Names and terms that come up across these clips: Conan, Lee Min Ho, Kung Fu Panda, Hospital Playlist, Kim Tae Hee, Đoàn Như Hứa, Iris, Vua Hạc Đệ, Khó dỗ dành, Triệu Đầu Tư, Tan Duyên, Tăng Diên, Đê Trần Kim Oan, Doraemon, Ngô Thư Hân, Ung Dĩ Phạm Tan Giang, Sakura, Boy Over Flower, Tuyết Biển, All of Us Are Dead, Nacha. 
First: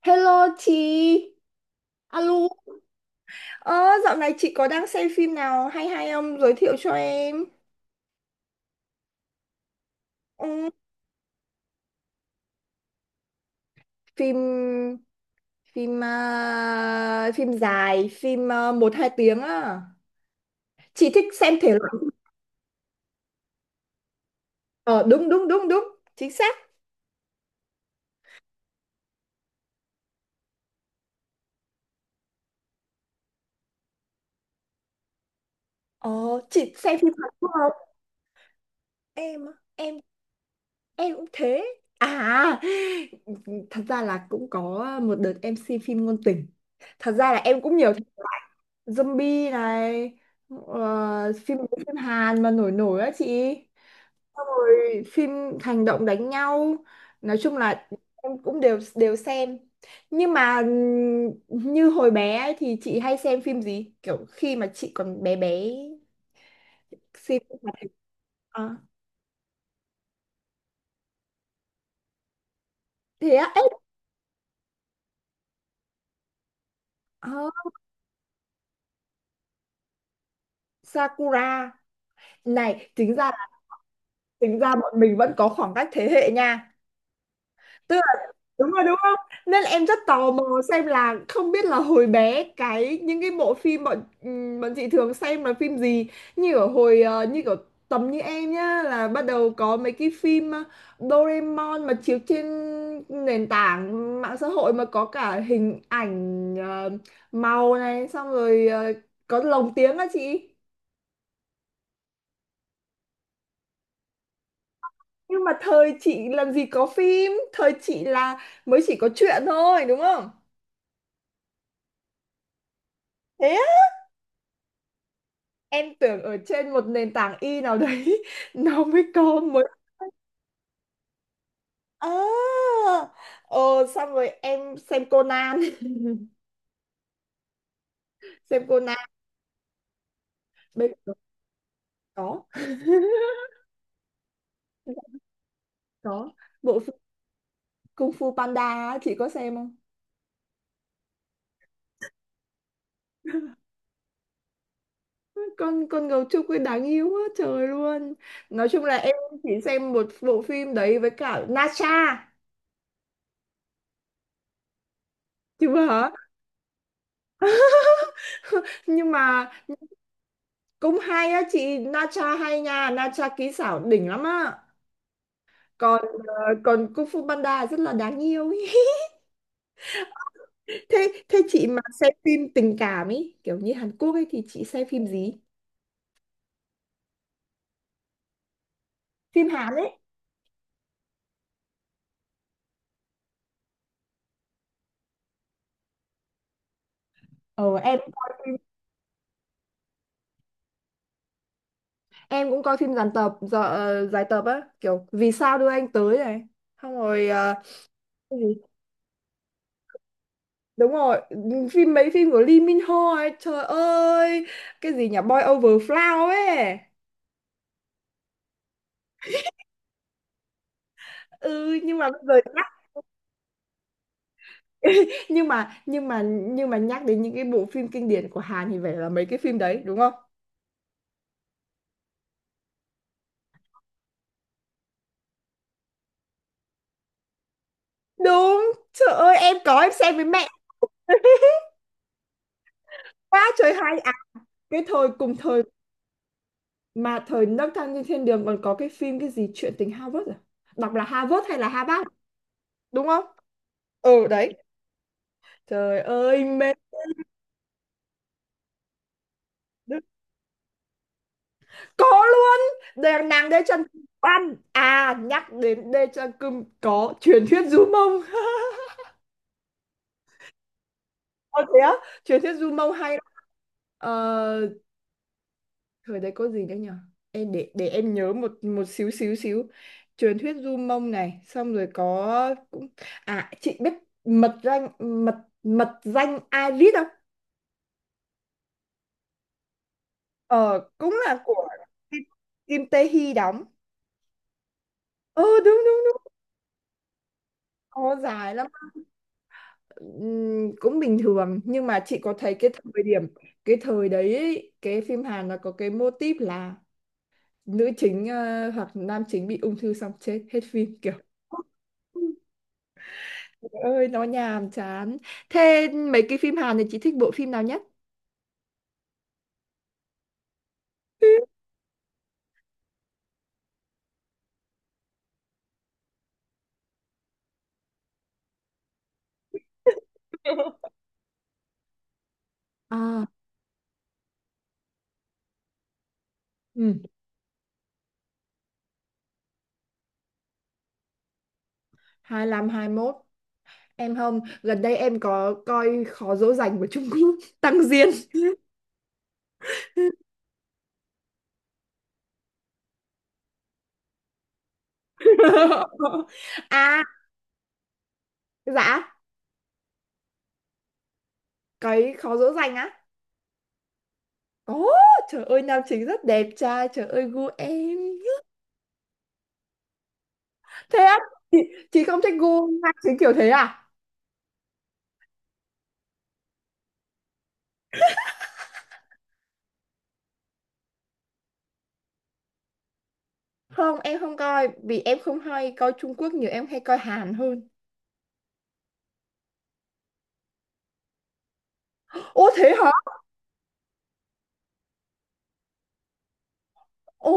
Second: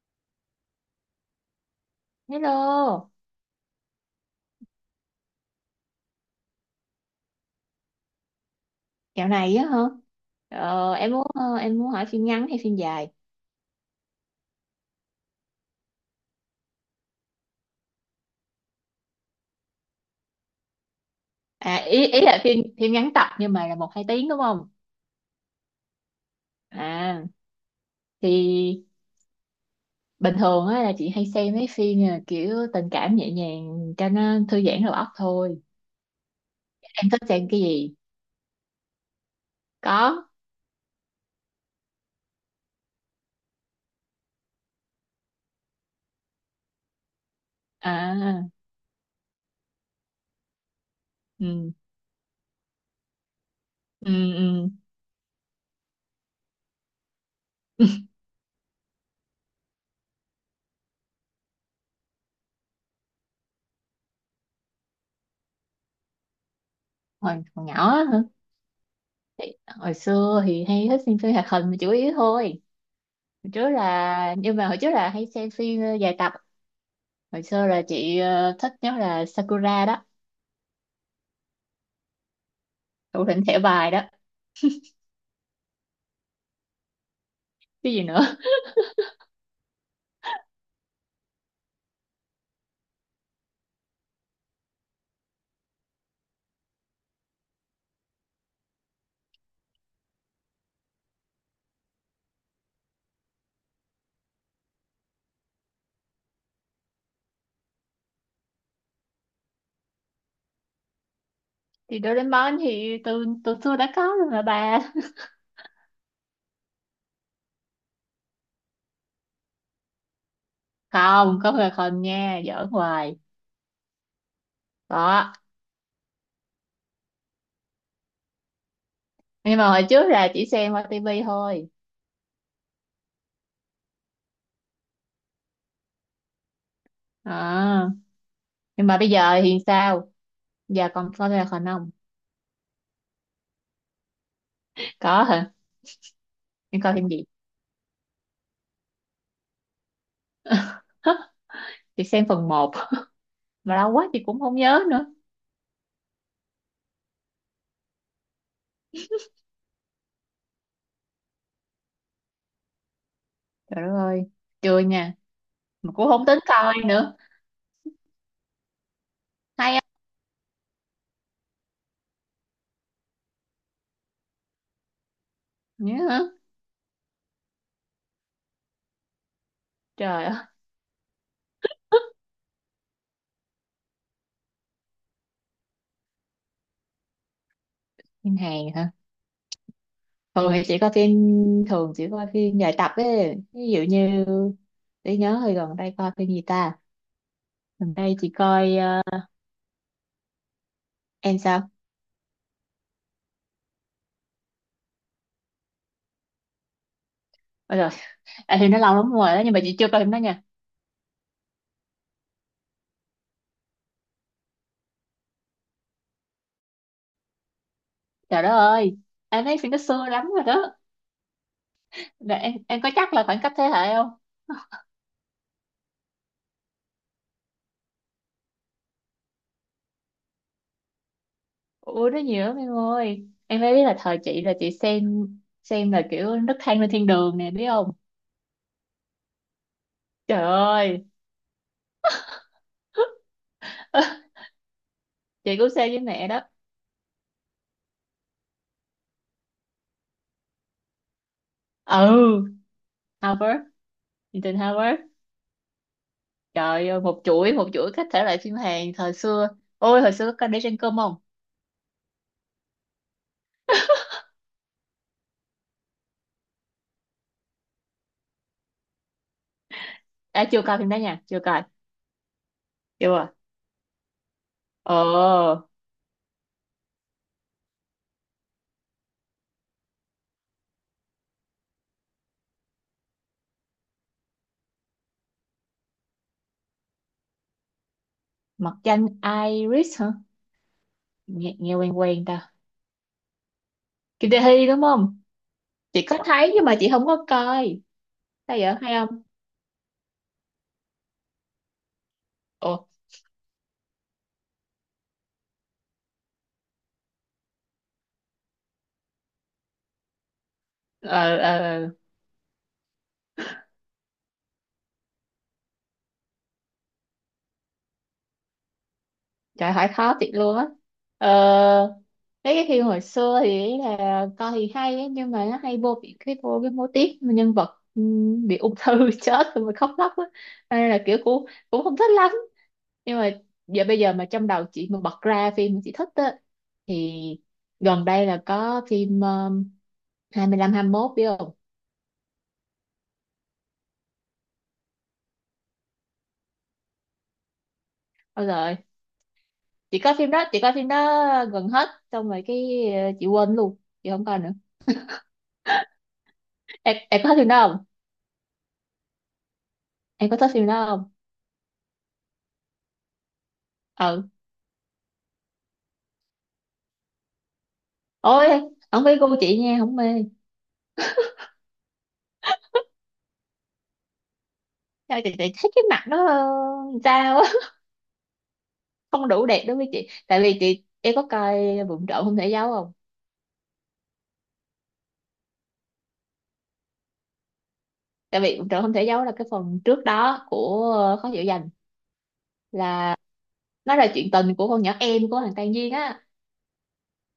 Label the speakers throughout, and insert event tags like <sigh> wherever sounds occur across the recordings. Speaker 1: Hello chị, alo.
Speaker 2: Hello,
Speaker 1: Ờ, Dạo này chị có đang xem phim nào hay hay không? Giới thiệu cho em.
Speaker 2: dạo này á hả?
Speaker 1: Ừ,
Speaker 2: Em muốn hỏi phim ngắn hay phim dài?
Speaker 1: phim phim à, phim dài, phim một hai tiếng á. Chị thích xem thể
Speaker 2: À
Speaker 1: loại.
Speaker 2: ý ý là phim phim ngắn tập nhưng mà là một hai tiếng đúng không?
Speaker 1: Ờ, đúng đúng đúng đúng, chính xác.
Speaker 2: À thì bình thường á là chị hay xem mấy phim kiểu tình cảm nhẹ nhàng cho nó thư giãn đầu óc thôi.
Speaker 1: Ờ, chị xem
Speaker 2: Em
Speaker 1: phim
Speaker 2: thích
Speaker 1: Hàn
Speaker 2: xem
Speaker 1: Quốc
Speaker 2: cái
Speaker 1: không?
Speaker 2: gì?
Speaker 1: Em
Speaker 2: Có.
Speaker 1: em cũng thế. À, thật ra là cũng có một đợt em xem phim ngôn tình. Thật ra là em cũng nhiều
Speaker 2: À,
Speaker 1: zombie này, phim
Speaker 2: ừ,
Speaker 1: phim Hàn mà nổi nổi á chị,
Speaker 2: ừ,
Speaker 1: xong
Speaker 2: ừ.
Speaker 1: rồi phim hành động đánh nhau, nói chung là
Speaker 2: <laughs>
Speaker 1: em cũng đều đều xem. Nhưng mà như hồi bé ấy, thì chị hay xem phim gì kiểu khi mà chị còn bé bé, xem
Speaker 2: Hồi,
Speaker 1: phim
Speaker 2: hồi
Speaker 1: hoạt
Speaker 2: nhỏ
Speaker 1: hình
Speaker 2: á hả?
Speaker 1: à,
Speaker 2: Hồi xưa thì hay thích xem phim hoạt hình là chủ yếu thôi.
Speaker 1: thế á
Speaker 2: Hồi
Speaker 1: ấy.
Speaker 2: trước là nhưng mà hồi trước là hay xem phim dài tập.
Speaker 1: ờ,
Speaker 2: Hồi xưa là chị thích nhất là Sakura đó,
Speaker 1: Sakura này, tính
Speaker 2: thủ
Speaker 1: ra
Speaker 2: lĩnh thẻ bài đó.
Speaker 1: bọn mình vẫn có khoảng cách thế hệ nha,
Speaker 2: Cái gì nữa <laughs>
Speaker 1: đúng rồi đúng không. Nên là em rất tò mò xem là không biết là hồi bé cái những cái bộ phim bọn bọn chị thường xem là phim gì, như ở hồi như kiểu tầm như em nhá, là bắt đầu có mấy cái phim Doraemon mà chiếu trên nền tảng mạng xã hội, mà có cả hình ảnh màu này, xong rồi có lồng tiếng á chị.
Speaker 2: thì Doraemon thì từ từ xưa đã có rồi mà bà.
Speaker 1: Nhưng mà thời chị làm gì có phim, thời chị là mới chỉ có truyện thôi đúng không,
Speaker 2: <laughs> Không có là không nha, giỡn hoài
Speaker 1: thế
Speaker 2: đó.
Speaker 1: em tưởng ở trên một nền tảng y nào đấy <laughs> nó mới có
Speaker 2: Nhưng
Speaker 1: mới.
Speaker 2: mà hồi trước là chỉ xem qua tivi thôi.
Speaker 1: À, ờ, xong rồi em xem Conan.
Speaker 2: À,
Speaker 1: <laughs> Xem
Speaker 2: nhưng mà
Speaker 1: Conan,
Speaker 2: bây giờ thì sao, giờ
Speaker 1: bây
Speaker 2: còn
Speaker 1: giờ
Speaker 2: coi là không? Không,
Speaker 1: có. <laughs>
Speaker 2: có hả,
Speaker 1: Có bộ
Speaker 2: nhưng
Speaker 1: phim
Speaker 2: coi phim gì?
Speaker 1: Kung Fu Panda á, chị có xem không?
Speaker 2: <laughs> Chị xem phần một mà lâu quá chị cũng không nhớ nữa.
Speaker 1: Con con gấu trúc ấy đáng yêu quá trời luôn. Nói chung là em chỉ xem một bộ phim đấy với cả Nacha,
Speaker 2: Trời đất ơi, chưa nha,
Speaker 1: chứ
Speaker 2: mà cũng
Speaker 1: hả.
Speaker 2: không tính coi nữa.
Speaker 1: <laughs> Nhưng mà
Speaker 2: Hay
Speaker 1: cũng hay á chị, Nacha hay nha, Nacha kỹ xảo đỉnh lắm á.
Speaker 2: không nhớ
Speaker 1: Còn
Speaker 2: hả?
Speaker 1: còn Kung Fu Panda rất là đáng yêu ý.
Speaker 2: Trời ơi.
Speaker 1: <laughs> thế thế chị mà xem phim tình cảm ấy, kiểu như Hàn Quốc ấy, thì chị xem phim gì,
Speaker 2: Phim Hàn hả?
Speaker 1: phim Hàn ấy.
Speaker 2: Thường thì chỉ coi phim, thường chỉ coi phim dài tập ấy, ví dụ như, để nhớ hồi gần đây coi phim gì ta.
Speaker 1: Ờ
Speaker 2: Gần
Speaker 1: em cũng
Speaker 2: đây chị
Speaker 1: coi phim,
Speaker 2: coi em sao?
Speaker 1: em cũng coi phim dàn tập giờ dài tập á, kiểu Vì Sao Đưa Anh Tới này, xong rồi
Speaker 2: Ôi rồi,
Speaker 1: cái gì,
Speaker 2: à, thì nó lâu lắm rồi đó nhưng mà chị chưa coi phim đó nha.
Speaker 1: đúng rồi, phim mấy phim của Lee Min Ho ấy, trời ơi cái gì nhỉ, Boy Over Flower ấy.
Speaker 2: Trời đất ơi, em thấy phim nó xưa lắm rồi đó.
Speaker 1: Ừ nhưng mà bây
Speaker 2: Là
Speaker 1: giờ
Speaker 2: em
Speaker 1: nhắc,
Speaker 2: em có chắc là khoảng cách thế hệ không?
Speaker 1: <laughs> nhưng mà nhắc đến những cái bộ phim kinh điển của Hàn thì phải là mấy cái phim đấy đúng không.
Speaker 2: Ủa nó nhiều lắm em ơi, em phải biết là thời chị là chị xem là kiểu Nấc Thang Lên Thiên Đường nè biết không?
Speaker 1: Đúng, trời ơi em có, em xem với
Speaker 2: Trời
Speaker 1: mẹ.
Speaker 2: ơi.
Speaker 1: <laughs> Quá trời hay à,
Speaker 2: <laughs>
Speaker 1: cái thời cùng
Speaker 2: Chị
Speaker 1: thời
Speaker 2: cũng xem với mẹ đó.
Speaker 1: mà, thời Nấc Thang Trên Thiên Đường, còn có cái phim cái gì, Chuyện Tình Harvard à, đọc là Harvard hay là Harvard,
Speaker 2: Ừ.
Speaker 1: đúng không?
Speaker 2: Harvard.
Speaker 1: Ừ
Speaker 2: Ethan
Speaker 1: đấy,
Speaker 2: Harvard.
Speaker 1: trời ơi mê,
Speaker 2: Trời ơi, một chuỗi các thể loại phim Hàn thời xưa. Ôi, hồi xưa có coi Để Trên Cơm không?
Speaker 1: có luôn. Đèn nàng Đê Trần Kim Oan à, nhắc đến Đê Trần Kim có Truyền Thuyết Du Mông. <laughs>
Speaker 2: À, chưa coi phim đó nha, chưa coi.
Speaker 1: Ờ thế á, Truyền Thuyết Du Mông hay
Speaker 2: Chưa.
Speaker 1: lắm.
Speaker 2: À,
Speaker 1: Ờ,
Speaker 2: ờ,
Speaker 1: thời đấy có gì nữa nhở, em để em nhớ một một xíu xíu xíu truyền Thuyết Du Mông này, xong rồi có cũng, à chị biết Mật Danh, mật mật danh Iris không,
Speaker 2: mặt danh Iris hả?
Speaker 1: ờ cũng là
Speaker 2: Nghe,
Speaker 1: của
Speaker 2: nghe quen
Speaker 1: Kim
Speaker 2: quen ta.
Speaker 1: Kim Tae Hee đóng.
Speaker 2: Kim Tae Hee đúng không?
Speaker 1: Ờ đúng đúng
Speaker 2: Chị có
Speaker 1: đúng
Speaker 2: thấy nhưng mà chị không có coi.
Speaker 1: có dài
Speaker 2: Sao
Speaker 1: lắm.
Speaker 2: vậy, hay không?
Speaker 1: Cũng bình thường nhưng mà chị có thấy cái
Speaker 2: Ồ,
Speaker 1: thời điểm, cái thời đấy ấy, cái phim Hàn nó có cái mô típ là nữ chính hoặc nam chính bị ung thư xong chết hết phim, kiểu
Speaker 2: ờ, ờ.
Speaker 1: ơi nó nhàm chán. Thế mấy cái phim Hàn thì chị thích bộ phim nào nhất?
Speaker 2: Trời hỏi khó thiệt luôn á. ờ, Mấy cái phim hồi xưa thì ý là coi thì hay á, nhưng mà nó hay vô bị cái vô cái mô típ mà nhân vật bị ung thư <laughs> chết rồi mà khóc lóc á. Cho nên
Speaker 1: <laughs>
Speaker 2: là kiểu cũng, cũng không thích lắm, nhưng
Speaker 1: À,
Speaker 2: mà giờ bây giờ mà trong đầu chị mà bật ra phim mà chị thích á,
Speaker 1: ừ.
Speaker 2: thì gần đây là có phim 25 mốt biết không?
Speaker 1: 25 21? Em không, gần đây em có coi Khó Dỗ Dành của Trung Quốc. <laughs> Tăng Diên.
Speaker 2: Ôi rồi, chị coi phim đó, chị coi phim đó gần hết, xong rồi cái chị quên luôn, chị không coi nữa.
Speaker 1: <laughs>
Speaker 2: em,
Speaker 1: À
Speaker 2: em có thích phim đó,
Speaker 1: dạ,
Speaker 2: em có thích phim đó không?
Speaker 1: cái Khó Dỗ Dành á.
Speaker 2: Ừ.
Speaker 1: Ồ, trời ơi nam chính rất đẹp trai, trời ơi gu em.
Speaker 2: Ôi, không phải gu chị nha, không mê.
Speaker 1: Thế á, chị, chị không thích gu nam chính kiểu thế à.
Speaker 2: Chị thấy cái mặt nó sao á, <laughs> không đủ đẹp đối với chị. Tại vì chị, em có coi Vụng Trộm Không Thể Giấu không?
Speaker 1: Không em không coi, vì em không hay coi Trung Quốc nhiều, em hay coi Hàn hơn.
Speaker 2: Tại vì Vụng Trộm Không Thể Giấu là cái phần trước đó của Khó Dỗ Dành,
Speaker 1: Ô thế hả.
Speaker 2: là nó là chuyện tình của con nhỏ em của thằng Tan Duyên á.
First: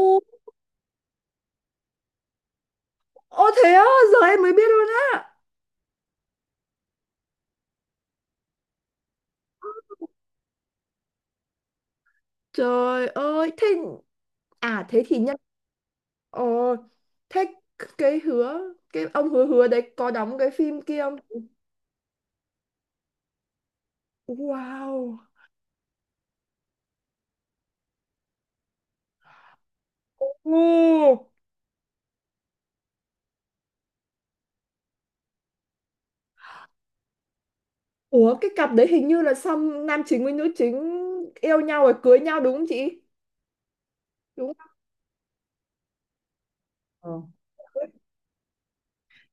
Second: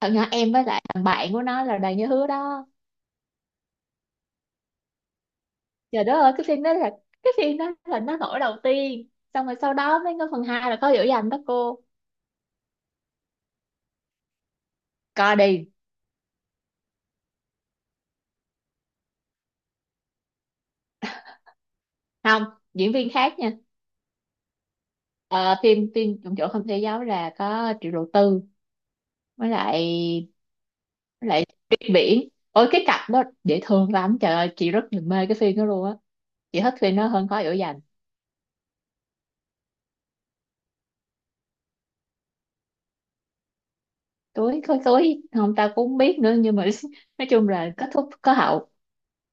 Speaker 2: Thằng nhỏ em với lại thằng bạn của nó là Đoàn Như Hứa đó.
Speaker 1: Ô thế á, giờ em mới biết luôn á.
Speaker 2: Trời đất ơi, cái phim đó là, cái phim đó là nó nổi đầu tiên. Xong rồi sau đó mới có phần 2 là Khó Dỗ Dành đó cô.
Speaker 1: Trời ơi, thế à, thế thì nhân,
Speaker 2: Coi đi.
Speaker 1: ờ thế cái hứa, cái ông hứa hứa đấy có đóng cái phim kia không?
Speaker 2: Không, diễn viên khác nha.
Speaker 1: Wow.
Speaker 2: Ờ, phim phim trong chỗ không thể giáo là có Triệu Đầu Tư với lại, với
Speaker 1: Ồ.
Speaker 2: lại Tuyết Biển, ôi cái cặp đó dễ thương lắm, trời ơi chị rất là mê cái phim đó luôn á. Chị thích phim nó hơn Khói Lửa Dành.
Speaker 1: Ủa cái cặp đấy hình như là, xong nam chính với nữ chính yêu nhau rồi cưới nhau đúng không chị? Đúng
Speaker 2: Tối
Speaker 1: không?
Speaker 2: khói tối không ta cũng không biết nữa nhưng mà <laughs>
Speaker 1: Ờ.
Speaker 2: nói chung là kết thúc có hậu.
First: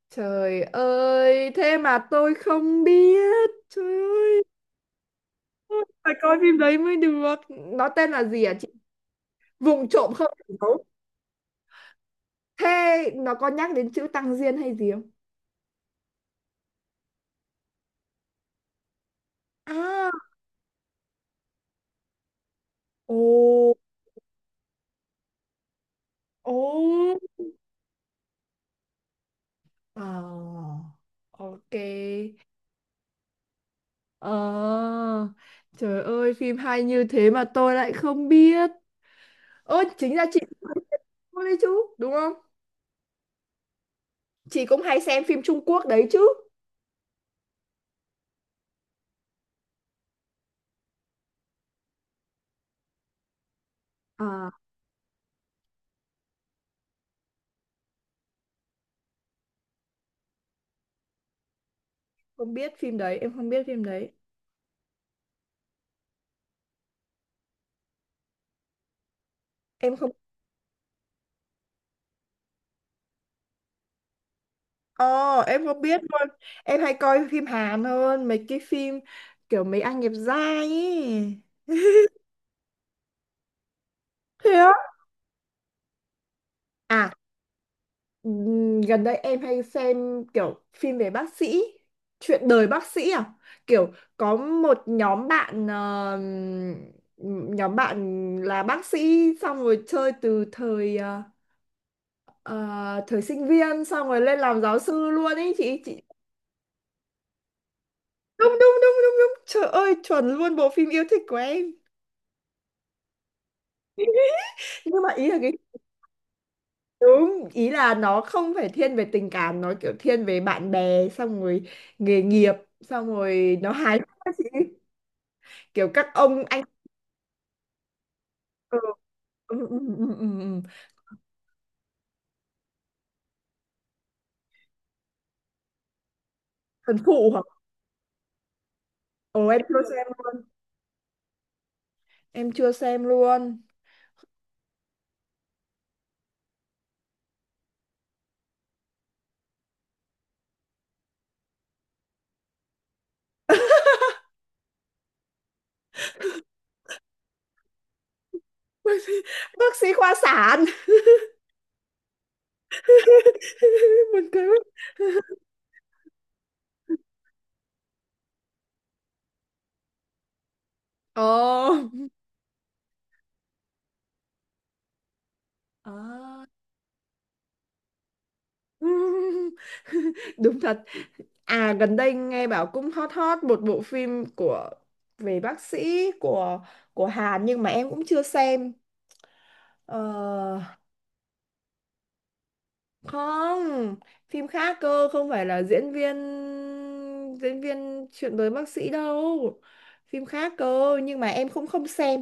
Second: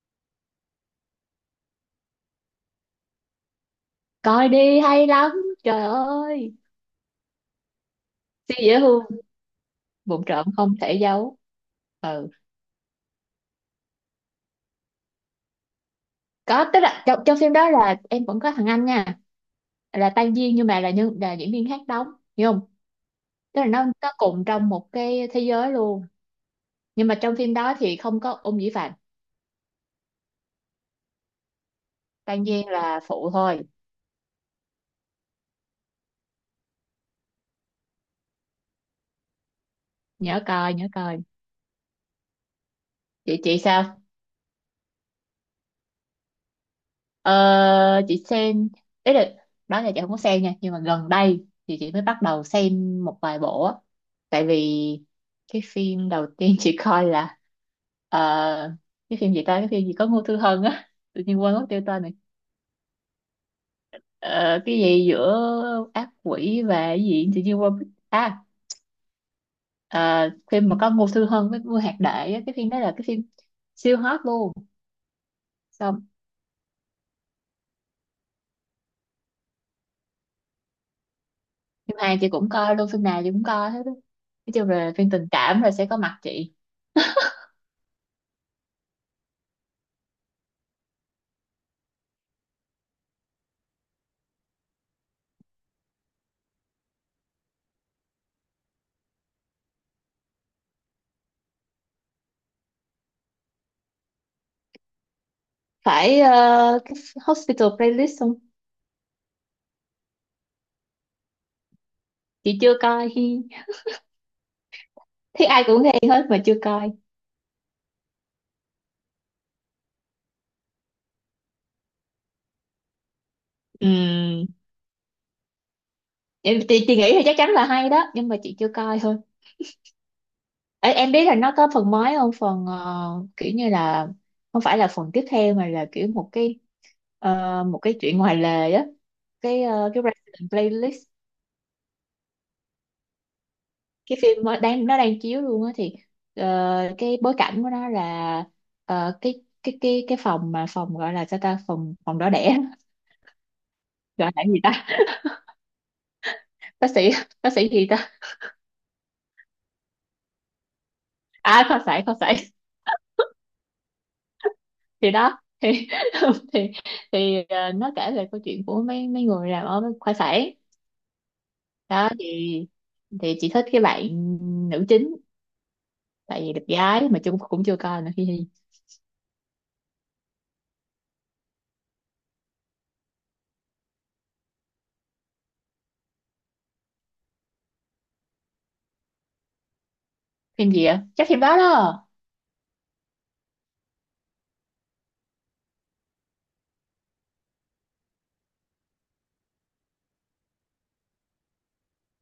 Speaker 1: Trời ơi, thế mà tôi không biết. Trời ơi,
Speaker 2: Coi đi hay lắm, trời
Speaker 1: phải coi
Speaker 2: ơi
Speaker 1: phim đấy mới được. Nó tên là gì hả
Speaker 2: siêu
Speaker 1: chị?
Speaker 2: dễ thương.
Speaker 1: Vùng Trộm
Speaker 2: Vụng
Speaker 1: Không
Speaker 2: trộm
Speaker 1: Thành
Speaker 2: không
Speaker 1: Dấu?
Speaker 2: thể giấu. Ừ.
Speaker 1: Thế nó có nhắc đến chữ Tăng Diên hay gì không?
Speaker 2: Có, tức là trong phim đó là em vẫn có thằng anh nha,
Speaker 1: À,
Speaker 2: là Tan Duyên nhưng mà là nhân là diễn viên khác đóng, hiểu không?
Speaker 1: ồ,
Speaker 2: Tức là nó cùng trong một cái thế giới luôn,
Speaker 1: ồ.
Speaker 2: nhưng mà trong phim đó thì không có Ung Dĩ Phạm.
Speaker 1: Ờ, ok.
Speaker 2: Tan Giang là phụ thôi.
Speaker 1: Ờ, trời ơi, phim hay như thế mà tôi lại không biết. Ơ, chính ra
Speaker 2: Nhớ
Speaker 1: chị cũng
Speaker 2: coi,
Speaker 1: hay
Speaker 2: nhớ
Speaker 1: xem
Speaker 2: coi.
Speaker 1: phim đấy chứ, đúng không?
Speaker 2: Chị sao?
Speaker 1: Chị cũng hay xem phim Trung Quốc đấy chứ.
Speaker 2: Ờ, chị xem, đấy là, đó là chị không có xem nha nhưng mà gần đây thì chị mới bắt đầu xem một vài bộ á. Tại
Speaker 1: À,
Speaker 2: vì cái phim đầu tiên chị coi là ờ, cái phim gì ta, cái phim gì có Ngô Thư Hân á, tự nhiên quên mất tiêu tên này.
Speaker 1: không biết phim đấy, em không biết phim đấy.
Speaker 2: Ờ, cái gì giữa ác quỷ và cái gì, tự nhiên quên mất. À,
Speaker 1: Em không,
Speaker 2: ờ, phim mà có Ngô Thư Hân với Vua Hạc Đệ á, cái phim đó là cái phim siêu hot luôn.
Speaker 1: ờ, em không biết
Speaker 2: Xong,
Speaker 1: luôn. Em hay coi phim Hàn hơn, mấy cái phim kiểu mấy anh đẹp trai ấy.
Speaker 2: phim Hàn chị cũng coi luôn, phim nào chị cũng coi hết á.
Speaker 1: Thế
Speaker 2: Nói chung
Speaker 1: á?
Speaker 2: là phim tình cảm là sẽ có mặt chị.
Speaker 1: À, gần đây em hay xem kiểu phim về bác sĩ, chuyện đời bác sĩ à? Kiểu có một nhóm bạn, nhóm bạn là bác sĩ, xong rồi chơi từ thời ờ, thời sinh viên, xong rồi lên làm giáo sư luôn ấy chị.
Speaker 2: Phải, cái Hospital Playlist không?
Speaker 1: Đúng đúng đúng đúng đúng. Trời ơi, chuẩn luôn, bộ phim yêu thích của em.
Speaker 2: Chị chưa coi. Hi,
Speaker 1: <laughs> Nhưng mà ý là
Speaker 2: thấy
Speaker 1: cái,
Speaker 2: ai cũng nghe hết mà chưa coi.
Speaker 1: ý là nó không phải thiên về tình cảm, nó kiểu thiên về bạn bè, xong rồi nghề nghiệp, xong rồi nó hài hước á chị.
Speaker 2: Ừm,
Speaker 1: Kiểu các ông
Speaker 2: em
Speaker 1: anh
Speaker 2: chị nghĩ thì chắc chắn là hay đó nhưng mà chị chưa
Speaker 1: ờ,
Speaker 2: coi thôi.
Speaker 1: ừ.
Speaker 2: Ê, em biết là nó có phần mới không, phần kiểu như là không phải là phần tiếp theo mà là kiểu một cái
Speaker 1: Thần phụ hả?
Speaker 2: một cái chuyện ngoài lề á.
Speaker 1: Ồ em
Speaker 2: Cái
Speaker 1: chưa
Speaker 2: cái
Speaker 1: xem luôn,
Speaker 2: Resident Playlist,
Speaker 1: em chưa xem luôn.
Speaker 2: cái phim nó đang, nó đang chiếu luôn á, thì ờ, cái bối cảnh của nó là cái cái phòng, mà phòng gọi là sao ta, phòng phòng đỏ đẻ
Speaker 1: <laughs>
Speaker 2: <laughs> gọi là gì ta, bác sĩ <laughs> bác sĩ gì ta,
Speaker 1: Bác sĩ, khoa sản.
Speaker 2: à khoa sản, khoa sản. <laughs>
Speaker 1: <laughs> Buồn cười quá.
Speaker 2: Thì đó thì <laughs> thì thì nó kể về câu chuyện của mấy, mấy người làm ở khoa sản
Speaker 1: Ồ.
Speaker 2: đó. Thì chị thích cái bạn nữ chính,
Speaker 1: Ờ.
Speaker 2: tại vì đẹp gái mà chung cũng chưa coi nữa phim.
Speaker 1: <laughs> Đúng thật. À gần đây nghe bảo cũng hot hot một bộ phim của, về bác sĩ của Hàn nhưng mà em cũng chưa xem. Ờ,
Speaker 2: Phim gì ạ, chắc phim đó đó.
Speaker 1: Không, phim khác cơ, không phải là diễn viên, diễn viên chuyện với bác sĩ đâu, phim khác cơ nhưng mà em cũng không xem.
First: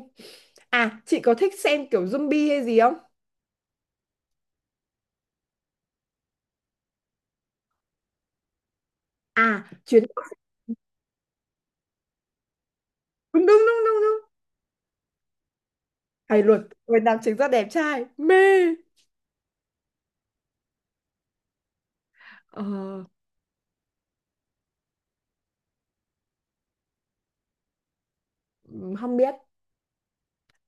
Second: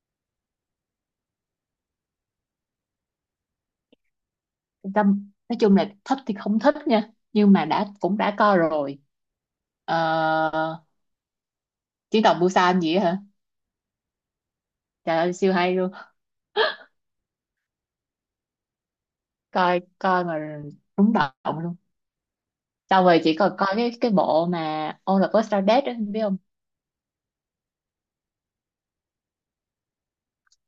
Speaker 1: À chị có thích xem kiểu zombie hay gì không?
Speaker 2: Tâm, nói chung là thích thì không thích nha nhưng mà đã, cũng đã coi rồi.
Speaker 1: À chuyến,
Speaker 2: Ờ, Chiến Tàu Busan gì á hả.
Speaker 1: đúng đúng đúng đúng đúng,
Speaker 2: Trời ơi siêu hay luôn,
Speaker 1: hay luật, người nam chính rất đẹp trai mê.
Speaker 2: coi coi mà, rúng động luôn.
Speaker 1: ờ,
Speaker 2: Sau rồi chỉ còn coi cái bộ mà All of Us Are Dead á biết không?
Speaker 1: Không biết,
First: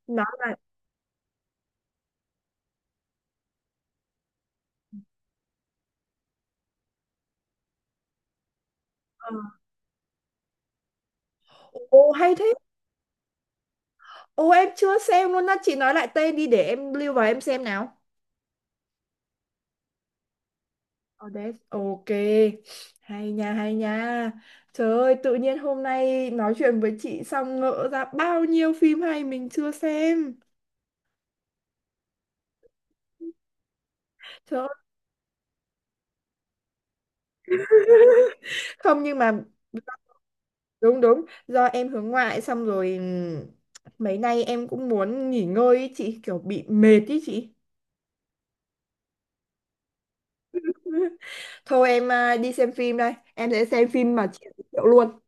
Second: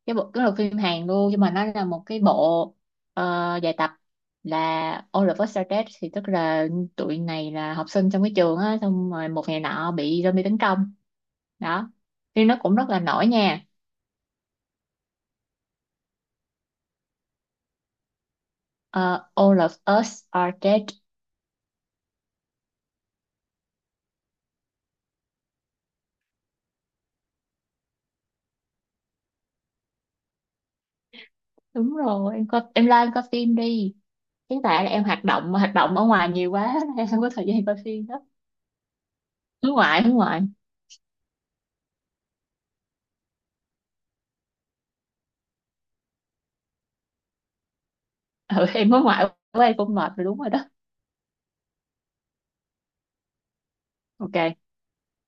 Speaker 2: Cái
Speaker 1: nói
Speaker 2: bộ, cái là
Speaker 1: là,
Speaker 2: phim Hàn luôn nhưng mà nó là một cái bộ dài tập, là All of Us Are Dead, thì tức là tụi này là học sinh trong cái trường á, xong rồi
Speaker 1: ờ,
Speaker 2: một ngày nọ bị zombie tấn công đó.
Speaker 1: ô hay
Speaker 2: Phim
Speaker 1: thế.
Speaker 2: nó cũng rất là nổi nha.
Speaker 1: Ô em chưa xem luôn á chị, nói lại tên đi để em lưu vào em xem nào.
Speaker 2: Ờ, All of Us Are Dead.
Speaker 1: Odess, ok. Hay nha, hay nha. Trời ơi, tự nhiên hôm nay nói chuyện với chị xong ngỡ ra bao nhiêu phim hay mình chưa xem.
Speaker 2: Đúng rồi, em coi, em like, em coi phim đi.
Speaker 1: Trời
Speaker 2: Hiện
Speaker 1: ơi.
Speaker 2: tại là em hoạt động ở ngoài nhiều quá <laughs> em không có thời gian coi phim đó.
Speaker 1: <laughs> Không nhưng mà,
Speaker 2: Hướng ngoại.
Speaker 1: đúng đúng, do em hướng ngoại, xong rồi mấy nay em cũng muốn nghỉ ngơi ý chị, kiểu bị mệt ý chị.
Speaker 2: Ừ, em hướng ngoại quá em cũng mệt rồi, đúng rồi đó.
Speaker 1: <laughs> Thôi em à, đi xem phim đây. Em sẽ xem phim mà chị
Speaker 2: Ok,
Speaker 1: giới thiệu luôn.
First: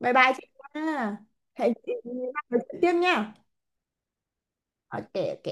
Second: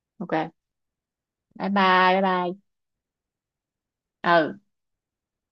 Speaker 1: Bye bye chị
Speaker 2: ok,
Speaker 1: nha.
Speaker 2: bye
Speaker 1: Hẹn chị
Speaker 2: bye, bye
Speaker 1: gặp lại
Speaker 2: bye.
Speaker 1: chị tiếp nha.
Speaker 2: Ừ.
Speaker 1: Ok, ok.